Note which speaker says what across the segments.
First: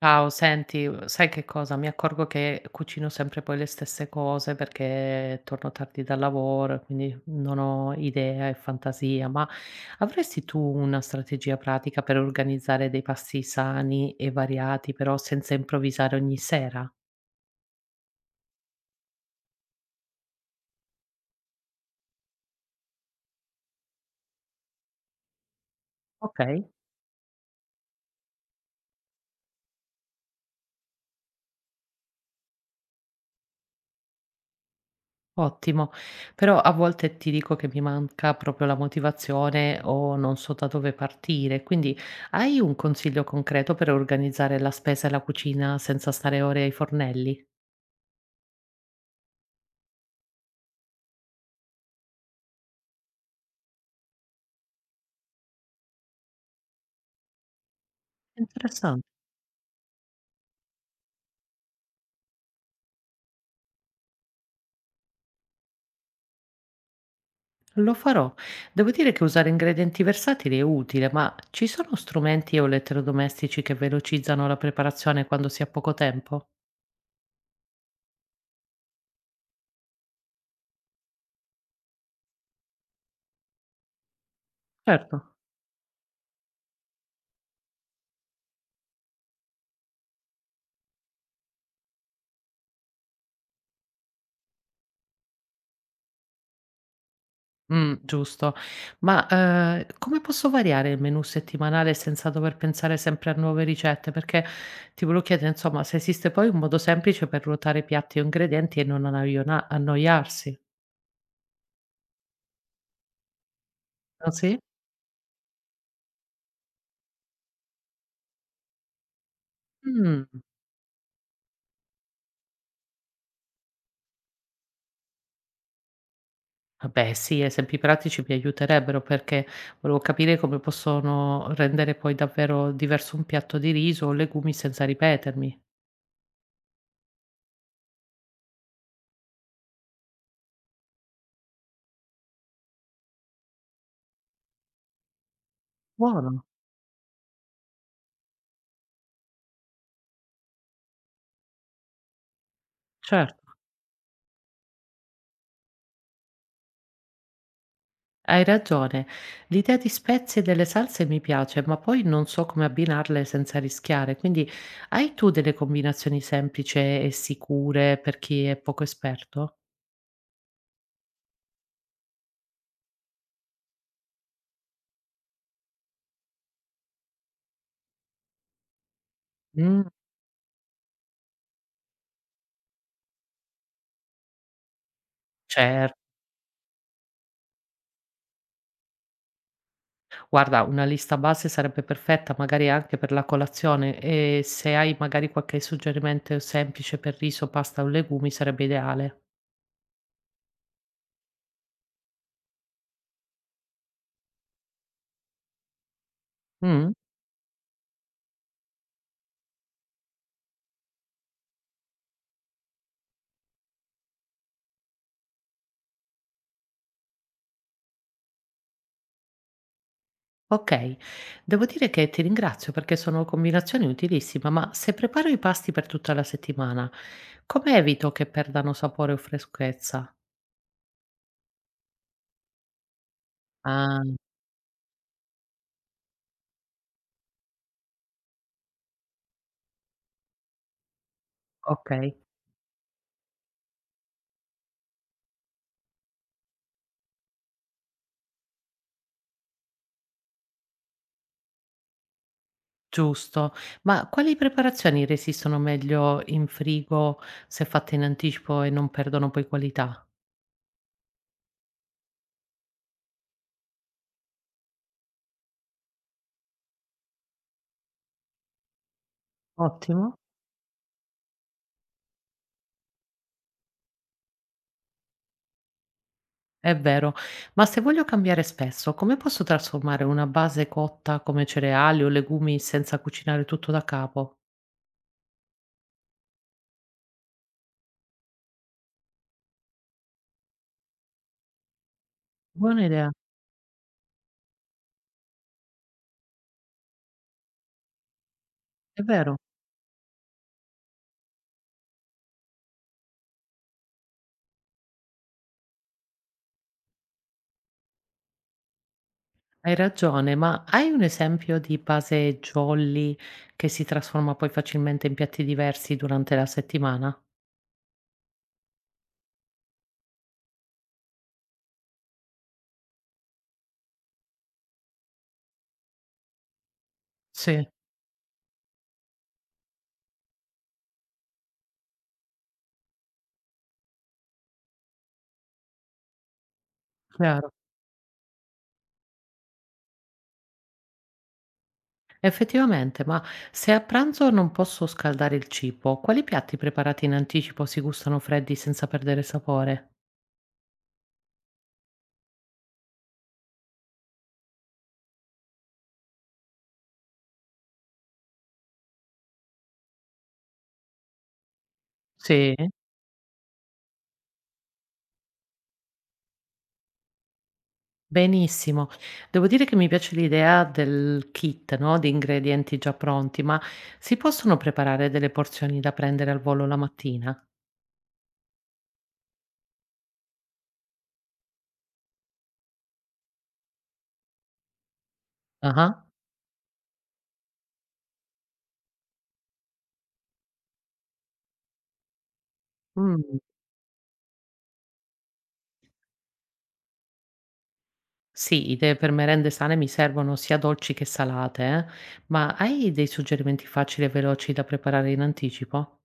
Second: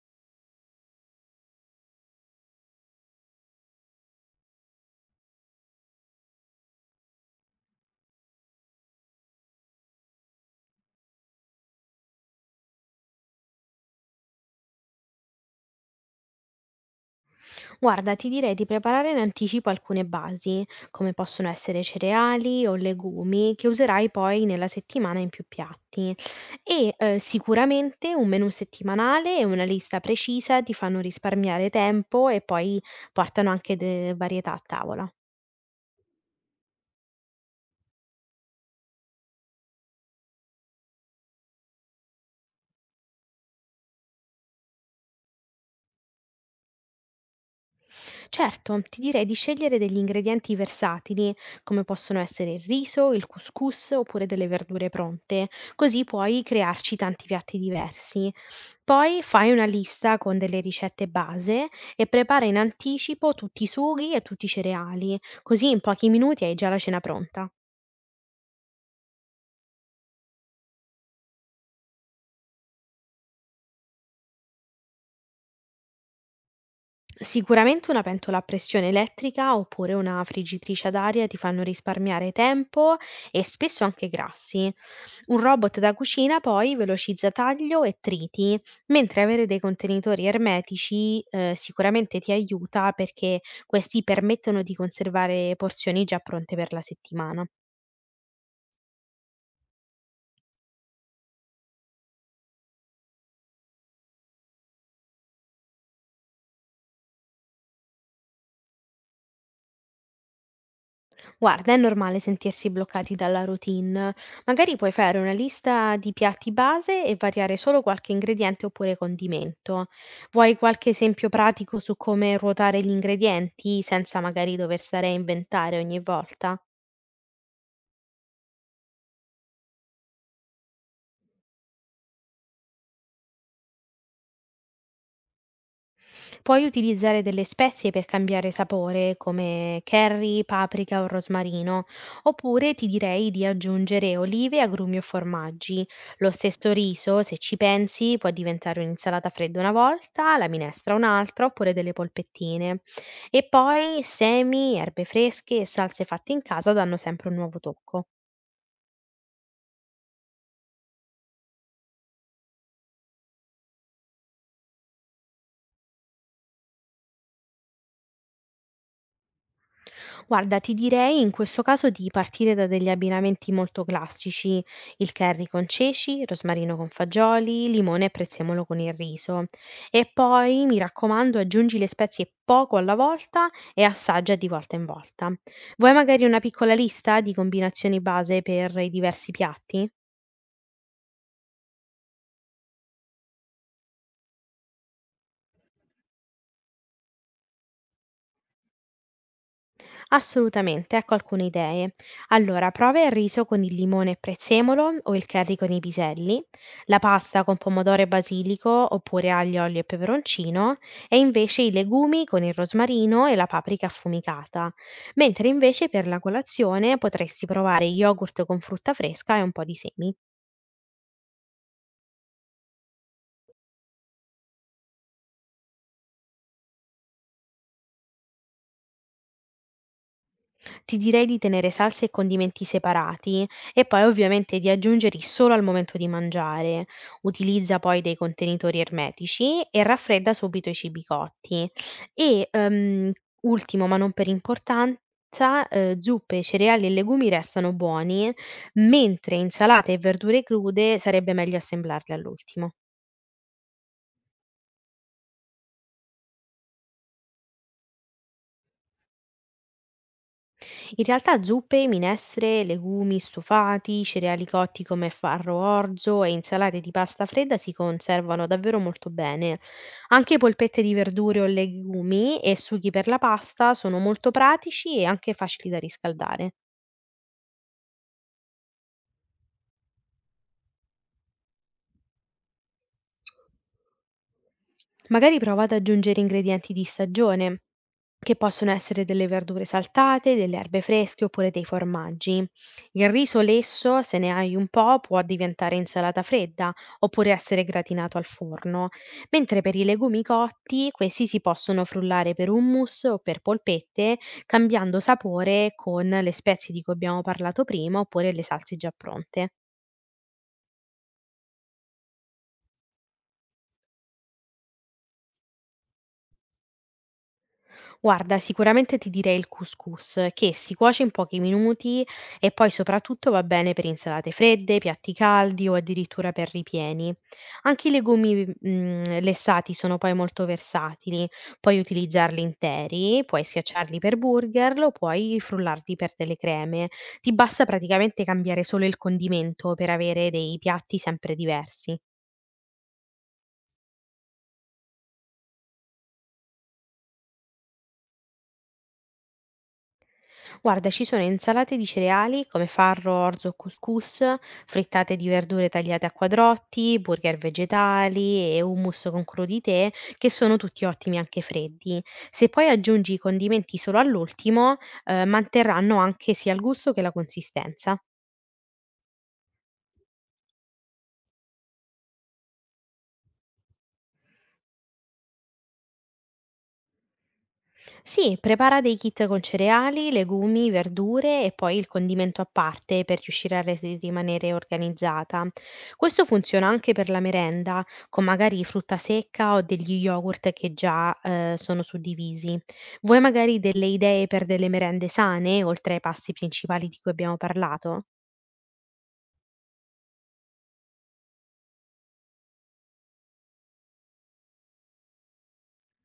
Speaker 1: Ciao, senti, sai che cosa? Mi accorgo che cucino sempre poi le stesse cose perché torno tardi dal lavoro e quindi non ho idea e fantasia, ma avresti tu una strategia pratica per organizzare dei pasti sani e variati, però senza improvvisare ogni sera?
Speaker 2: Guarda, ti direi di preparare in anticipo alcune basi, come possono essere cereali o legumi, che userai poi nella settimana in più piatti.
Speaker 1: Okay.
Speaker 2: Sicuramente un menù settimanale e una lista precisa ti fanno risparmiare tempo e poi portano anche varietà a tavola.
Speaker 1: Ottimo, però a volte ti dico che mi manca proprio la motivazione o non so da dove partire, quindi hai un consiglio concreto per organizzare la spesa e la cucina senza stare ore ai fornelli?
Speaker 2: Certo, ti direi di scegliere degli ingredienti versatili, come possono essere il riso, il couscous oppure delle verdure pronte, così puoi crearci tanti piatti diversi.
Speaker 1: Interessante,
Speaker 2: Poi fai una lista con delle ricette base e prepara in anticipo tutti i sughi e tutti i cereali, così in pochi minuti hai già la cena pronta.
Speaker 1: lo farò. Devo dire che usare ingredienti versatili è utile, ma ci sono strumenti o elettrodomestici che velocizzano la preparazione quando si ha poco tempo?
Speaker 2: Sicuramente una pentola a pressione elettrica oppure una friggitrice ad aria ti fanno risparmiare tempo e spesso anche grassi.
Speaker 1: Certo.
Speaker 2: Un robot da cucina poi velocizza taglio e triti, mentre avere dei contenitori ermetici sicuramente ti aiuta perché questi permettono di conservare porzioni già pronte per la settimana.
Speaker 1: Mm, giusto. Ma come posso variare il menù settimanale senza dover pensare sempre a nuove ricette? Perché ti volevo chiedere, insomma, se esiste poi un modo semplice per ruotare piatti o ingredienti e non annoiarsi.
Speaker 2: Guarda, è normale sentirsi bloccati dalla routine.
Speaker 1: Ah, sì?
Speaker 2: Magari puoi fare una lista di piatti base e variare solo qualche ingrediente oppure condimento.
Speaker 1: Mm.
Speaker 2: Vuoi qualche esempio pratico su come ruotare gli ingredienti senza magari dover stare a inventare ogni volta?
Speaker 1: Ah beh sì, esempi pratici mi aiuterebbero perché volevo capire come possono rendere poi davvero diverso un piatto di riso o legumi senza ripetermi.
Speaker 2: Puoi utilizzare delle spezie per cambiare sapore, come curry, paprika o rosmarino, oppure ti direi di aggiungere olive, agrumi o formaggi. Lo
Speaker 1: Buono,
Speaker 2: stesso riso, se ci pensi, può diventare un'insalata fredda una volta, la minestra un'altra, oppure delle polpettine. E
Speaker 1: certo.
Speaker 2: poi semi, erbe fresche e salse fatte in casa danno sempre un nuovo tocco.
Speaker 1: Hai ragione, l'idea di spezie e delle salse mi piace, ma poi non so come abbinarle senza rischiare, quindi hai tu delle combinazioni semplici e sicure per chi è poco esperto?
Speaker 2: Guarda, ti direi in questo caso di partire da degli abbinamenti molto classici, il curry con ceci, rosmarino con fagioli, limone e prezzemolo con il riso.
Speaker 1: Mm,
Speaker 2: E poi, mi raccomando, aggiungi le spezie poco alla volta e assaggia di volta in volta. Vuoi
Speaker 1: certo.
Speaker 2: magari una piccola lista di combinazioni base per i diversi piatti?
Speaker 1: Guarda, una lista base sarebbe perfetta, magari anche per la colazione e se hai magari qualche suggerimento semplice per riso, pasta o legumi sarebbe ideale.
Speaker 2: Assolutamente, ecco alcune idee. Allora, prova il riso con il limone e prezzemolo o il curry con i piselli,
Speaker 1: Mm?
Speaker 2: la pasta con pomodoro e basilico oppure aglio, olio e peperoncino e invece i legumi con il rosmarino e la paprika affumicata. Mentre invece per la colazione potresti provare yogurt con frutta fresca e un po' di semi.
Speaker 1: Ok, devo dire che ti ringrazio perché sono combinazioni utilissime, ma se preparo i pasti per tutta la settimana, come evito che perdano sapore o freschezza?
Speaker 2: Ti direi di tenere salse e condimenti separati e poi
Speaker 1: Ah,
Speaker 2: ovviamente di aggiungerli solo al momento di mangiare. Utilizza poi dei contenitori ermetici e raffredda subito i cibi cotti.
Speaker 1: ok,
Speaker 2: E ehm, Ultimo, ma non per importanza, zuppe, cereali e legumi restano buoni, mentre insalate e verdure crude sarebbe meglio assemblarle all'ultimo.
Speaker 1: giusto. Ma quali preparazioni resistono meglio in frigo se fatte in anticipo e non perdono poi qualità?
Speaker 2: In realtà zuppe, minestre, legumi stufati, cereali cotti come farro orzo e insalate di pasta fredda si conservano davvero molto bene.
Speaker 1: Ottimo.
Speaker 2: Anche polpette di verdure o legumi e sughi per la pasta sono molto pratici e anche facili da riscaldare.
Speaker 1: È vero, ma se voglio cambiare spesso, come posso trasformare una base cotta come cereali o legumi senza cucinare tutto da capo?
Speaker 2: Magari prova ad aggiungere ingredienti di stagione, che possono essere delle verdure saltate, delle erbe fresche oppure dei formaggi.
Speaker 1: Buona
Speaker 2: Il
Speaker 1: idea,
Speaker 2: riso lesso, se ne hai un po', può diventare insalata fredda oppure essere gratinato al forno,
Speaker 1: è vero,
Speaker 2: mentre per i legumi cotti questi si possono frullare per hummus o per polpette, cambiando sapore con le spezie di cui abbiamo parlato prima oppure le salse già pronte.
Speaker 1: hai ragione, ma hai un esempio di base jolly che si trasforma poi facilmente in piatti diversi durante la settimana?
Speaker 2: Guarda, sicuramente ti direi il couscous, che si cuoce in pochi minuti e poi soprattutto va bene per insalate fredde, piatti caldi o addirittura per ripieni.
Speaker 1: Sì,
Speaker 2: Anche i legumi, lessati sono poi molto versatili, puoi utilizzarli interi, puoi schiacciarli per burger o puoi frullarli per delle creme. Ti
Speaker 1: chiaro.
Speaker 2: basta praticamente cambiare solo il condimento per avere dei piatti sempre diversi.
Speaker 1: Effettivamente, ma se a pranzo non posso scaldare il cibo, quali piatti preparati in anticipo si gustano freddi senza perdere sapore?
Speaker 2: Guarda, ci sono insalate di cereali come farro, orzo o couscous, frittate di verdure tagliate a quadrotti, burger vegetali e hummus con crudi tè, che sono tutti ottimi anche freddi. Se
Speaker 1: Sì.
Speaker 2: poi aggiungi i condimenti solo all'ultimo, manterranno anche sia il gusto che la consistenza.
Speaker 1: Benissimo. Devo dire che mi piace l'idea del kit, no, di ingredienti già pronti, ma si possono preparare delle porzioni da prendere al volo la mattina?
Speaker 2: Sì, prepara dei kit con cereali, legumi, verdure e poi il condimento a parte per riuscire a rimanere organizzata.
Speaker 1: Ah-ah.
Speaker 2: Questo funziona anche per la merenda, con magari frutta secca o degli yogurt che già sono suddivisi. Vuoi
Speaker 1: Mh.
Speaker 2: magari delle idee per delle merende sane, oltre ai pasti principali di cui abbiamo parlato?
Speaker 1: Sì, idee per merende sane mi servono sia dolci che salate, eh. Ma hai dei suggerimenti facili e veloci da preparare in anticipo?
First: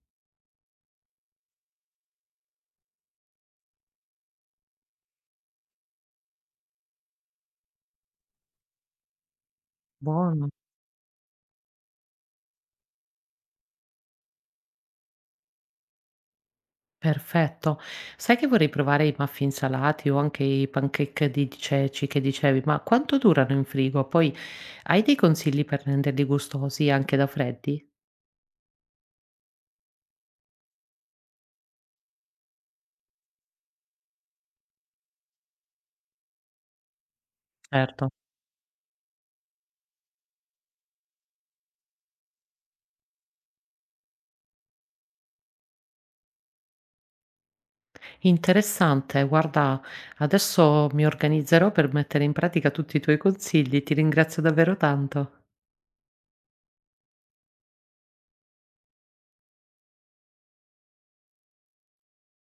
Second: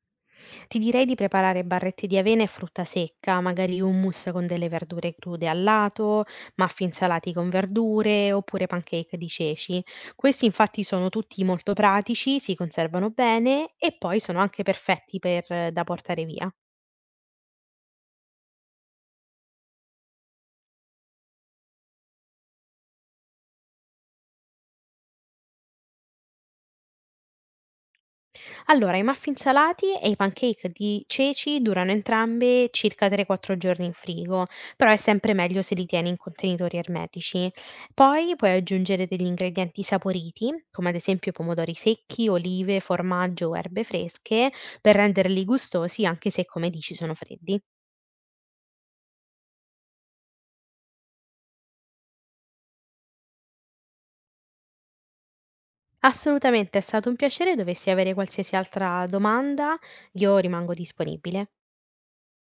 Speaker 2: Ti direi di preparare barrette di avena e frutta secca, magari hummus con delle verdure crude al lato, muffin salati con verdure oppure pancake di ceci. Questi
Speaker 1: Buono.
Speaker 2: infatti sono tutti molto pratici, si conservano bene e poi sono anche perfetti per, da portare via.
Speaker 1: Perfetto. Sai che vorrei provare i muffin salati o anche i pancake di ceci che dicevi, ma quanto durano in frigo? Poi hai dei consigli per renderli gustosi anche da freddi?
Speaker 2: Allora, i muffin salati e i pancake di ceci durano entrambi circa 3-4 giorni in frigo, però è sempre meglio se li tieni in contenitori ermetici.
Speaker 1: Certo.
Speaker 2: Poi puoi aggiungere degli ingredienti saporiti, come ad esempio pomodori secchi, olive, formaggio o erbe fresche, per renderli gustosi anche se, come dici, sono freddi.
Speaker 1: Interessante, guarda, adesso mi organizzerò per mettere in pratica tutti i tuoi consigli, ti ringrazio davvero tanto.
Speaker 2: Assolutamente, è stato un piacere. Dovessi avere qualsiasi altra domanda, io rimango disponibile.